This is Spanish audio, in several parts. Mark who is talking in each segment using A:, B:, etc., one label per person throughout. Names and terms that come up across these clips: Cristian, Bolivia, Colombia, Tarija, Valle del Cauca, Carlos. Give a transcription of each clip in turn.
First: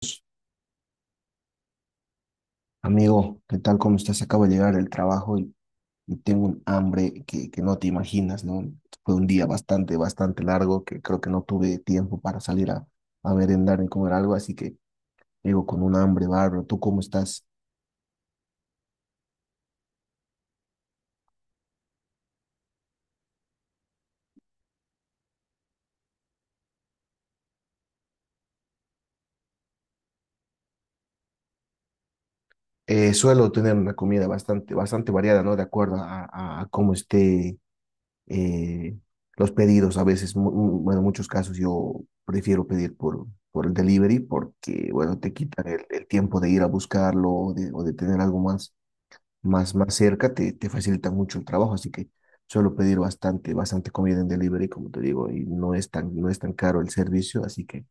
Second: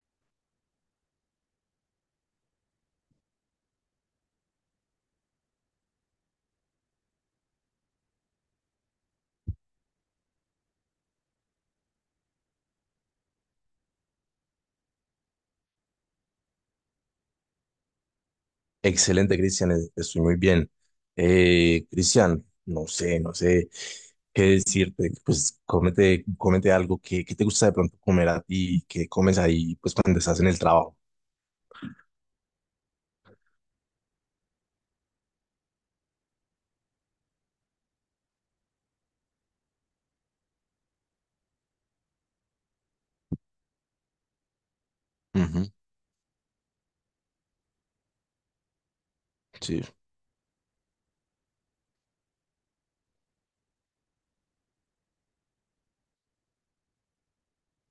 A: Pues, amigo, ¿qué tal? ¿Cómo estás? Acabo de llegar del trabajo y tengo un hambre que, no te imaginas, ¿no? Fue un día bastante largo que creo que no tuve tiempo para salir a merendar ni comer algo, así que llego con un hambre bárbaro. ¿Tú cómo estás?
B: Excelente, Cristian, estoy muy bien. Cristian, no sé, qué decirte. Pues cómete algo que te gusta de pronto comer a ti, que comes ahí pues cuando estás en el trabajo.
A: Suelo tener una comida bastante variada, ¿no? De acuerdo a cómo esté eh, los pedidos a veces, bueno, en muchos casos yo prefiero pedir por el delivery porque, bueno, te
B: Ujú,
A: quitan el tiempo de ir a buscarlo o de tener algo más,
B: sí.
A: más cerca, te facilita mucho el trabajo, así que suelo pedir bastante comida en delivery, como te digo, y no es tan caro el servicio, así que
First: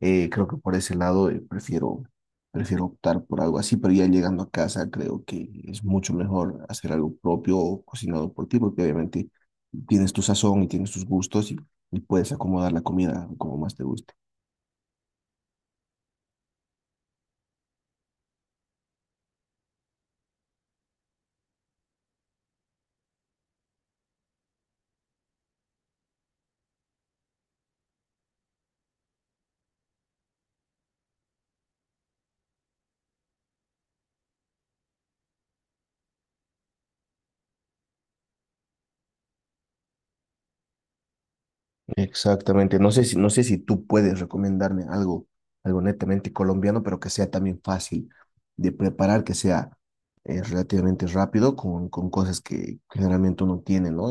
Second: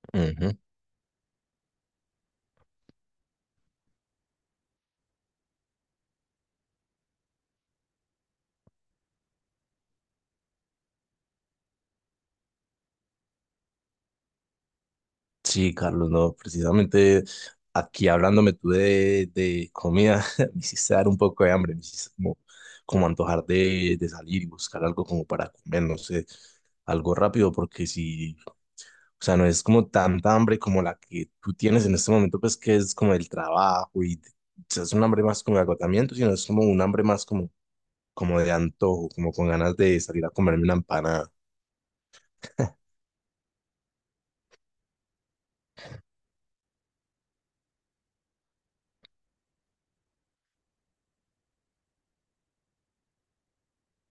A: creo que
B: Ujú.
A: por ese lado prefiero optar por algo así, pero ya llegando a casa creo que es mucho mejor hacer algo propio o cocinado por ti, porque obviamente tienes tu sazón y tienes tus gustos y puedes acomodar la comida como más te guste.
B: Sí, Carlos, no, precisamente aquí hablándome tú de comida, me hiciste dar un poco de hambre, me hiciste como antojar de salir y buscar algo como para comer, no sé, algo rápido, porque si. O sea, no es como tanta hambre como la que tú tienes en este momento, pues que es como el trabajo y o sea, es un hambre más como de agotamiento, sino es como un hambre más como de antojo, como con ganas de salir a comerme una empanada.
A: Exactamente. No sé si tú puedes recomendarme algo, algo netamente colombiano, pero que sea también fácil de preparar, que sea relativamente rápido con cosas que generalmente uno tiene, ¿no?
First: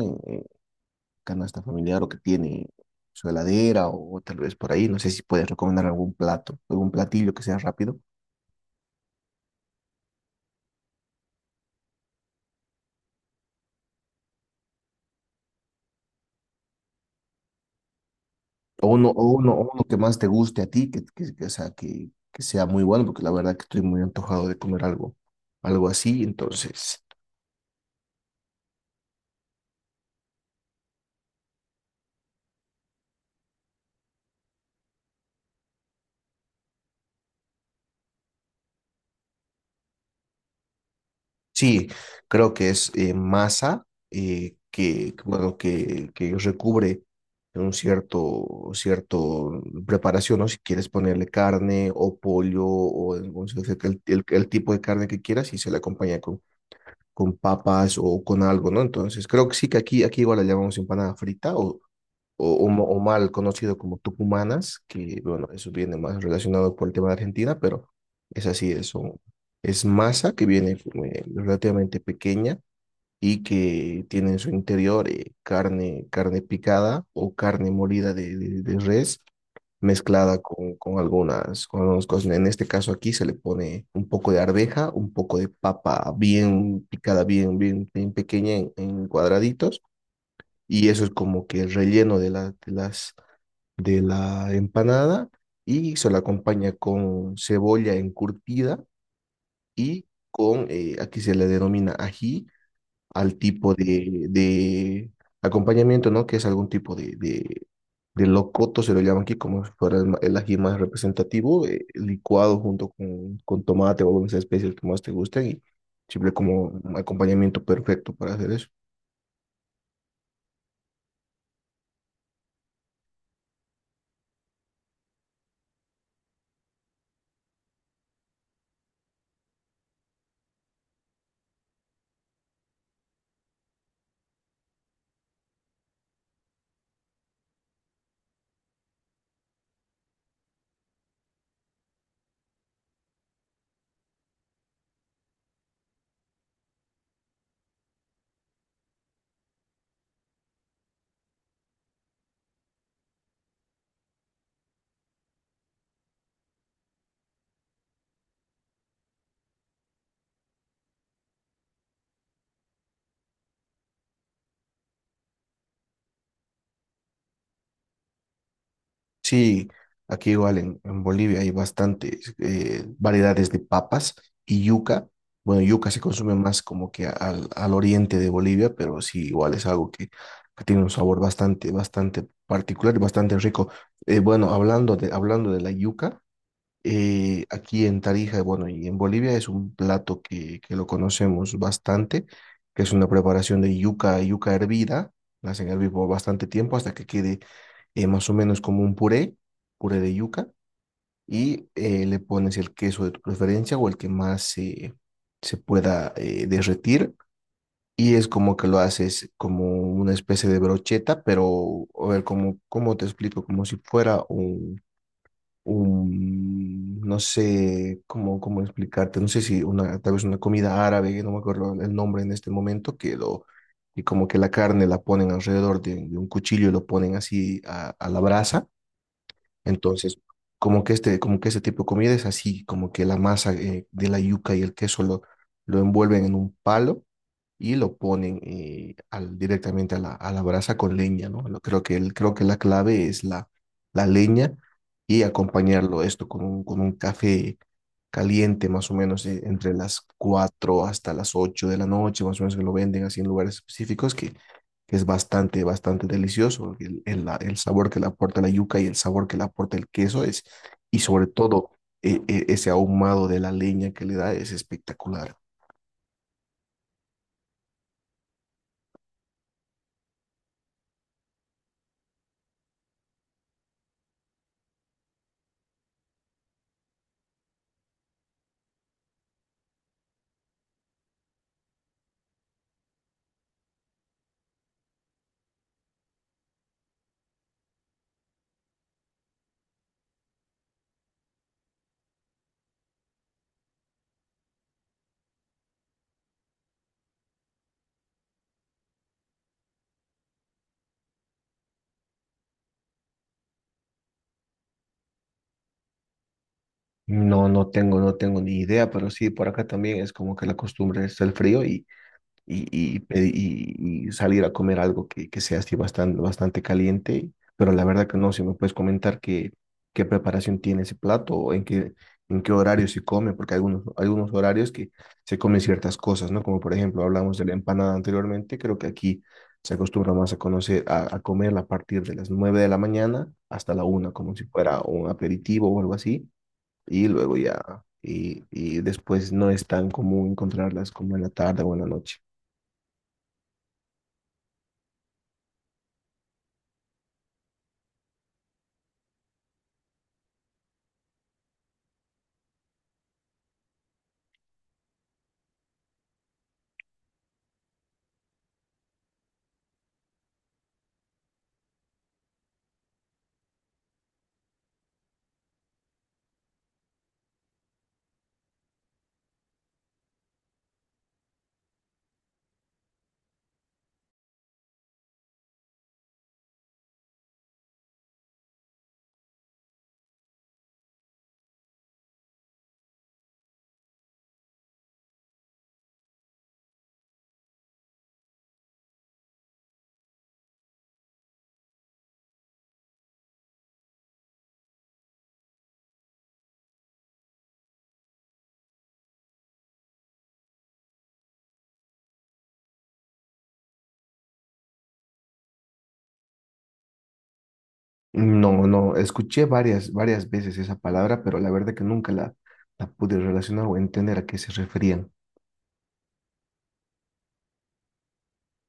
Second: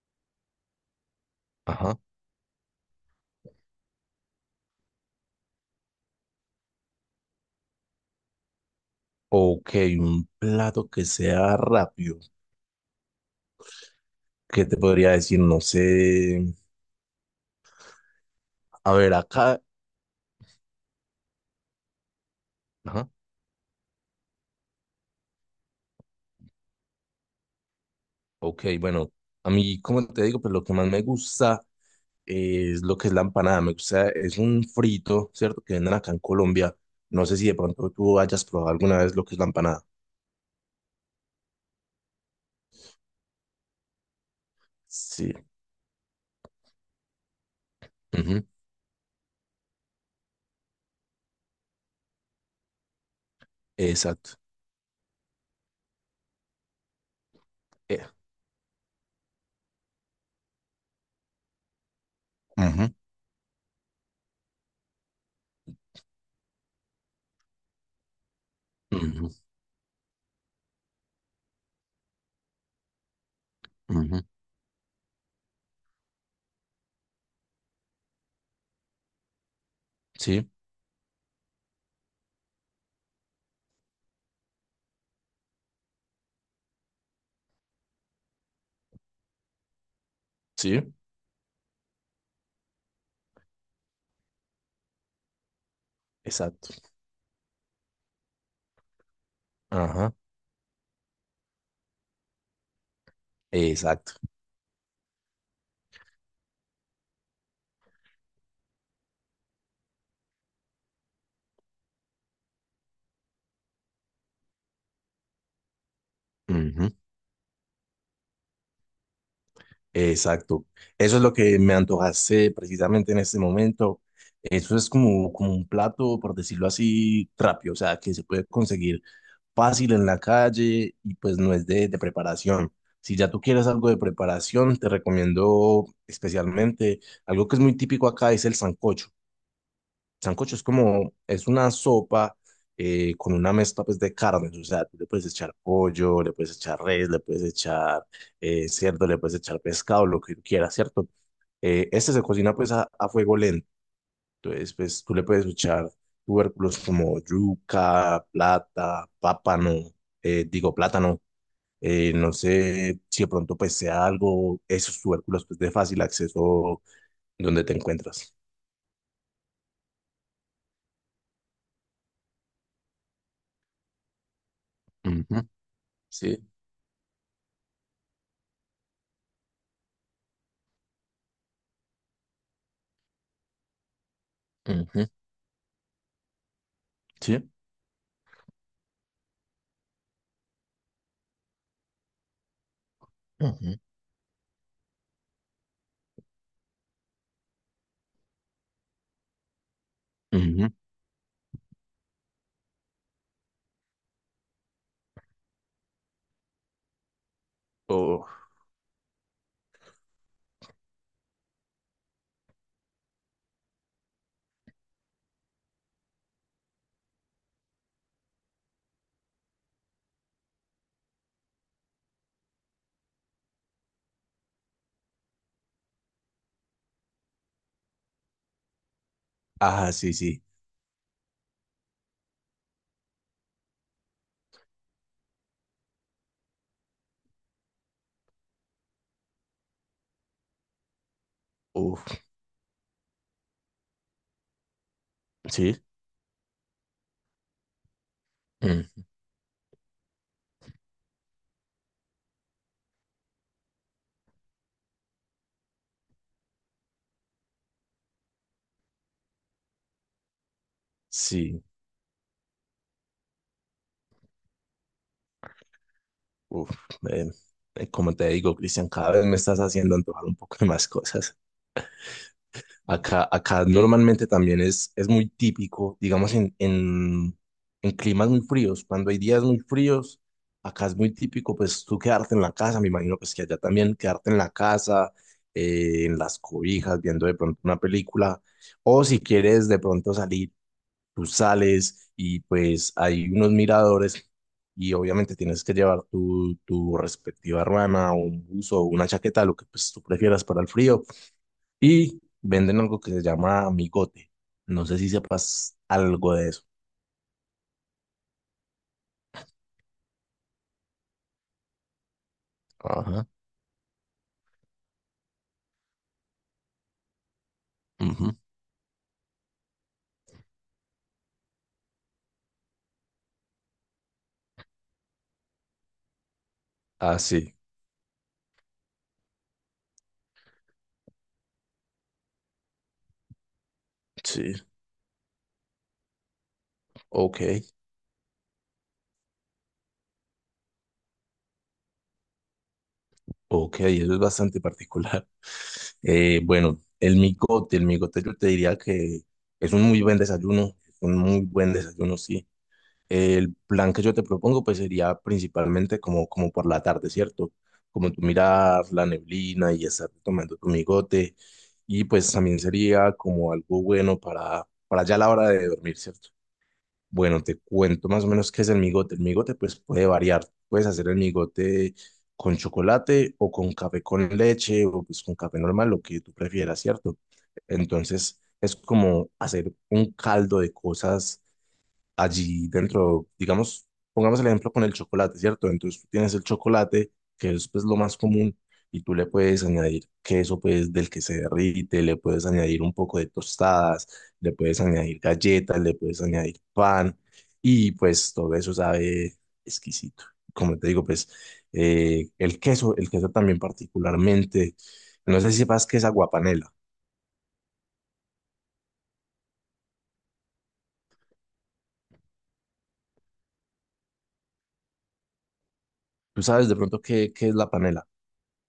A: Canasta
B: Ajá.
A: familiar o que tiene su heladera o tal vez por ahí. No sé si puedes recomendar algún plato, algún platillo que sea rápido.
B: Ok, un plato que sea rápido. ¿Qué te podría decir? No sé. A ver, acá.
A: O uno que más te guste a ti, o sea, que sea muy bueno,
B: Ajá.
A: porque la verdad que estoy muy antojado de comer algo, algo así. Entonces,
B: Ok, bueno, a mí, como te digo, pues lo que más me gusta es lo que es la empanada. Me gusta, es un frito, ¿cierto? Que venden acá en Colombia. No sé si de pronto tú hayas probado alguna vez lo que es la empanada.
A: sí, creo que es masa
B: Sí,
A: bueno, que recubre un
B: ujú.
A: cierto preparación, ¿no? Si quieres ponerle carne o pollo o sea,
B: Exacto.
A: el tipo de carne que quieras y se le acompaña con papas
B: Eh,
A: o con algo, ¿no? Entonces creo que sí que aquí igual la llamamos empanada frita o,
B: Ujú.
A: o mal conocido como tucumanas, que bueno, eso viene más relacionado por el tema de Argentina, pero es así,
B: Ujú,
A: es masa que viene relativamente pequeña y que
B: ujú.
A: tiene en su interior carne, carne picada o carne molida de res, mezclada
B: Sí,
A: con algunas cosas. En este caso aquí se le pone un poco de arveja, un poco de papa bien picada, bien pequeña en cuadraditos,
B: sí,
A: y eso es como que el relleno de las de la empanada, y se la acompaña
B: exacto.
A: con cebolla encurtida y
B: Ajá,
A: con, aquí se le denomina ají, al tipo
B: exacto.
A: de acompañamiento, ¿no? Que es algún tipo de locoto, se lo llaman aquí como si fuera el ají más representativo, licuado junto con tomate o algunas especies que más te gusten y siempre como
B: Ujú,
A: un acompañamiento perfecto para hacer eso.
B: exacto. Eso es lo que me antojaste precisamente en este momento. Eso es como, como un plato, por decirlo así, rápido, o sea, que se puede conseguir fácil en la calle y pues no es de preparación. Si ya tú quieres algo de preparación, te recomiendo especialmente algo que es muy típico acá, es el sancocho. Sancocho es como, es una sopa con una mezcla pues de carnes, o sea, tú le puedes echar pollo, le puedes echar res, le puedes echar cerdo, le puedes echar pescado, lo que tú quieras, ¿cierto? Este se cocina pues a fuego lento. Entonces, pues tú le puedes echar tubérculos como yuca, plata, pápano, digo plátano. No sé si de pronto pues sea algo, esos tubérculos pues de fácil acceso donde te encuentras.
A: Sí, aquí igual en Bolivia hay bastantes variedades de papas y yuca.
B: Ujú,
A: Bueno, yuca se consume
B: sí.
A: más como que al oriente de Bolivia, pero sí, igual es algo que tiene un sabor bastante particular y bastante rico. Bueno,
B: Ujú,
A: hablando de la yuca,
B: sí.
A: aquí en Tarija, bueno, y en Bolivia es un plato que lo conocemos bastante, que es una preparación de
B: Ujú,
A: yuca, yuca hervida. La hacen hervir por bastante tiempo hasta que quede más o menos como un puré, puré de yuca,
B: ujú.
A: y le pones el queso de tu preferencia o el que más se pueda derretir. Y
B: O,
A: es como que lo haces como una especie de brocheta, pero a ver, como, ¿cómo te explico? Como si fuera un no sé cómo, cómo explicarte, no sé si una, tal vez una comida árabe, no me acuerdo el nombre en este momento, y como que la carne la ponen alrededor de un cuchillo y lo ponen así a la brasa.
B: ah, sí,
A: Entonces,
B: sí.
A: como que este tipo de comida es así, como que la masa de la yuca y el queso lo envuelven en un palo y lo ponen al, directamente a la brasa con leña, ¿no?
B: Uf,
A: Creo que la clave es la, la leña y
B: sí.
A: acompañarlo esto con un café caliente, más o
B: Mm.
A: menos entre las 4 hasta las 8 de la noche, más o menos que lo venden así en lugares específicos que es bastante delicioso. El el sabor que le aporta la yuca y el sabor que le aporta el queso es, y sobre
B: Sí.
A: todo ese ahumado de la leña que le da es espectacular.
B: Uf, eh, como te digo, Cristian, cada vez me estás haciendo antojar un poco de más cosas. Acá, acá normalmente también es muy típico, digamos, en climas muy fríos. Cuando hay días muy fríos, acá es muy típico, pues tú quedarte en la casa, me imagino pues que allá también quedarte en la casa, en las cobijas, viendo de pronto una película. O si quieres de pronto salir, tú sales y pues hay unos miradores y obviamente tienes que llevar tu respectiva ruana o un buzo o una chaqueta, lo que pues tú prefieras para el frío y venden algo que se llama amigote. No sé si sepas algo de eso.
A: No, no tengo ni idea, pero sí, por acá también es como que la costumbre es el frío y,
B: Ajá.
A: y salir a comer algo que sea así bastante caliente, pero la verdad que no,
B: Ujú.
A: si me puedes comentar qué preparación tiene ese plato en qué horario se come, porque hay algunos, algunos horarios que se comen ciertas cosas, ¿no? Como por ejemplo
B: Ah,
A: hablamos de la
B: sí,
A: empanada anteriormente, creo que aquí se acostumbra más a conocer, a comerla a partir de las 9 de la mañana hasta la una como si
B: sí.
A: fuera un aperitivo o algo así, y luego
B: Ok,
A: ya... Y, y después no es tan común encontrarlas como en la tarde o en la noche.
B: ok, eso es bastante particular. Bueno, el migote yo te diría que es un muy buen desayuno, es un muy buen desayuno, sí. El plan que yo te propongo pues sería principalmente como, como por la tarde, ¿cierto? Como tú mirar la neblina y estar tomando tu migote y pues también sería como algo bueno para ya la hora de dormir, ¿cierto? Bueno, te cuento más o menos qué es el migote. El migote pues puede variar. Puedes hacer el migote con chocolate o con café con leche o pues con café normal, lo que tú prefieras, ¿cierto? Entonces es como hacer un caldo de cosas allí dentro, digamos, pongamos el ejemplo con el chocolate, ¿cierto? Entonces tú tienes el chocolate, que es pues lo más común, y tú le puedes añadir queso pues del que se derrite, le puedes añadir un poco de tostadas, le puedes añadir galletas, le puedes añadir pan, y pues todo eso sabe exquisito. Como te digo, pues el queso también particularmente, no sé si sepas qué es aguapanela.
A: No, no, escuché varias veces esa palabra, pero la verdad que nunca la pude relacionar o entender a qué se referían.
B: ¿Tú sabes de pronto qué es la panela?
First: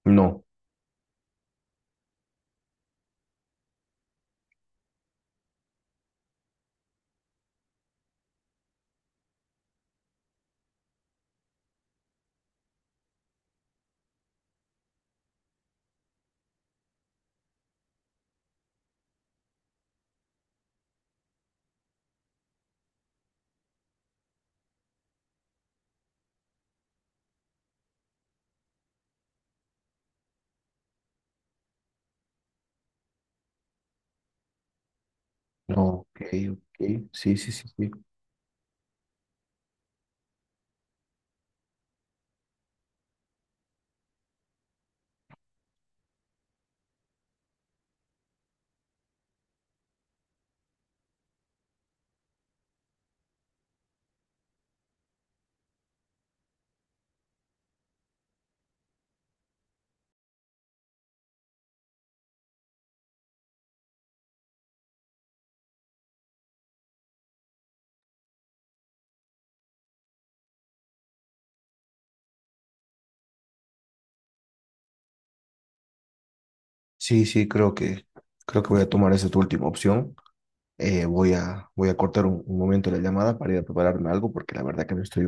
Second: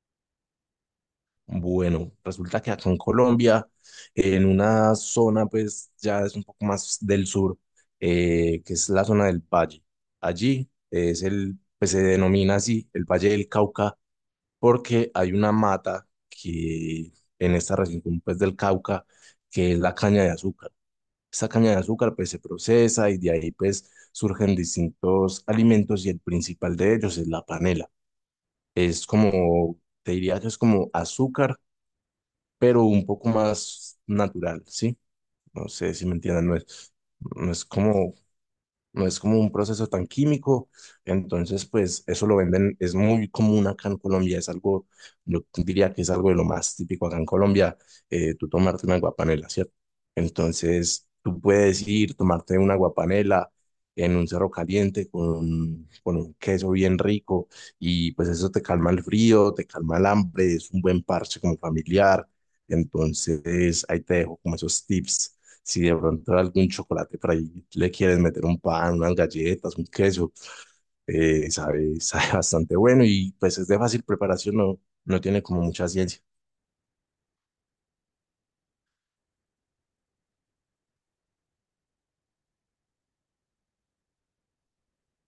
A: No,
B: Bueno, resulta que acá en Colombia, en una zona pues ya es un poco más del sur, que es la zona del Valle. Allí es el, pues se denomina así el Valle del Cauca porque hay una mata que en esta región pues del Cauca, que es la caña de azúcar. Esta caña de azúcar pues se procesa y de ahí pues surgen distintos alimentos y el principal de ellos es la panela. Es como, te diría que es como azúcar pero un poco más natural, ¿sí? No
A: no,
B: sé si me
A: ok,
B: entiendan, no
A: ok,
B: es,
A: sí, sí,
B: no
A: sí,
B: es
A: sí.
B: como, no es como un proceso tan químico, entonces pues eso lo venden, es muy común acá en Colombia, es algo, yo diría que es algo de lo más típico acá en Colombia, tú tomarte una aguapanela, ¿cierto? Entonces tú puedes ir, tomarte una aguapanela en un cerro caliente con un queso bien rico y pues eso te calma el frío, te calma el hambre, es un buen parche como familiar, entonces ahí te dejo como esos tips. Si de pronto algún chocolate por ahí le quieres meter un pan, unas galletas, un queso, sabe, sabe bastante bueno y pues es de fácil preparación, no, no tiene como mucha ciencia.
A: Sí, sí, creo que voy a tomar esa tu última opción. Voy a cortar un momento la llamada para ir a prepararme algo, porque la verdad que me estoy,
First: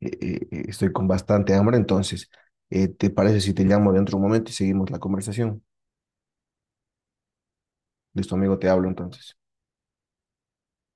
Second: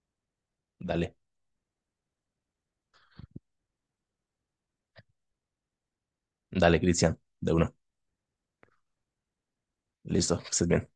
A: estoy con
B: Dale,
A: bastante hambre. Entonces, ¿te parece si te llamo dentro de un momento y seguimos la conversación?
B: dale, Cristian, de una.
A: Listo, amigo, te hablo entonces.
B: Listo, que estés bien.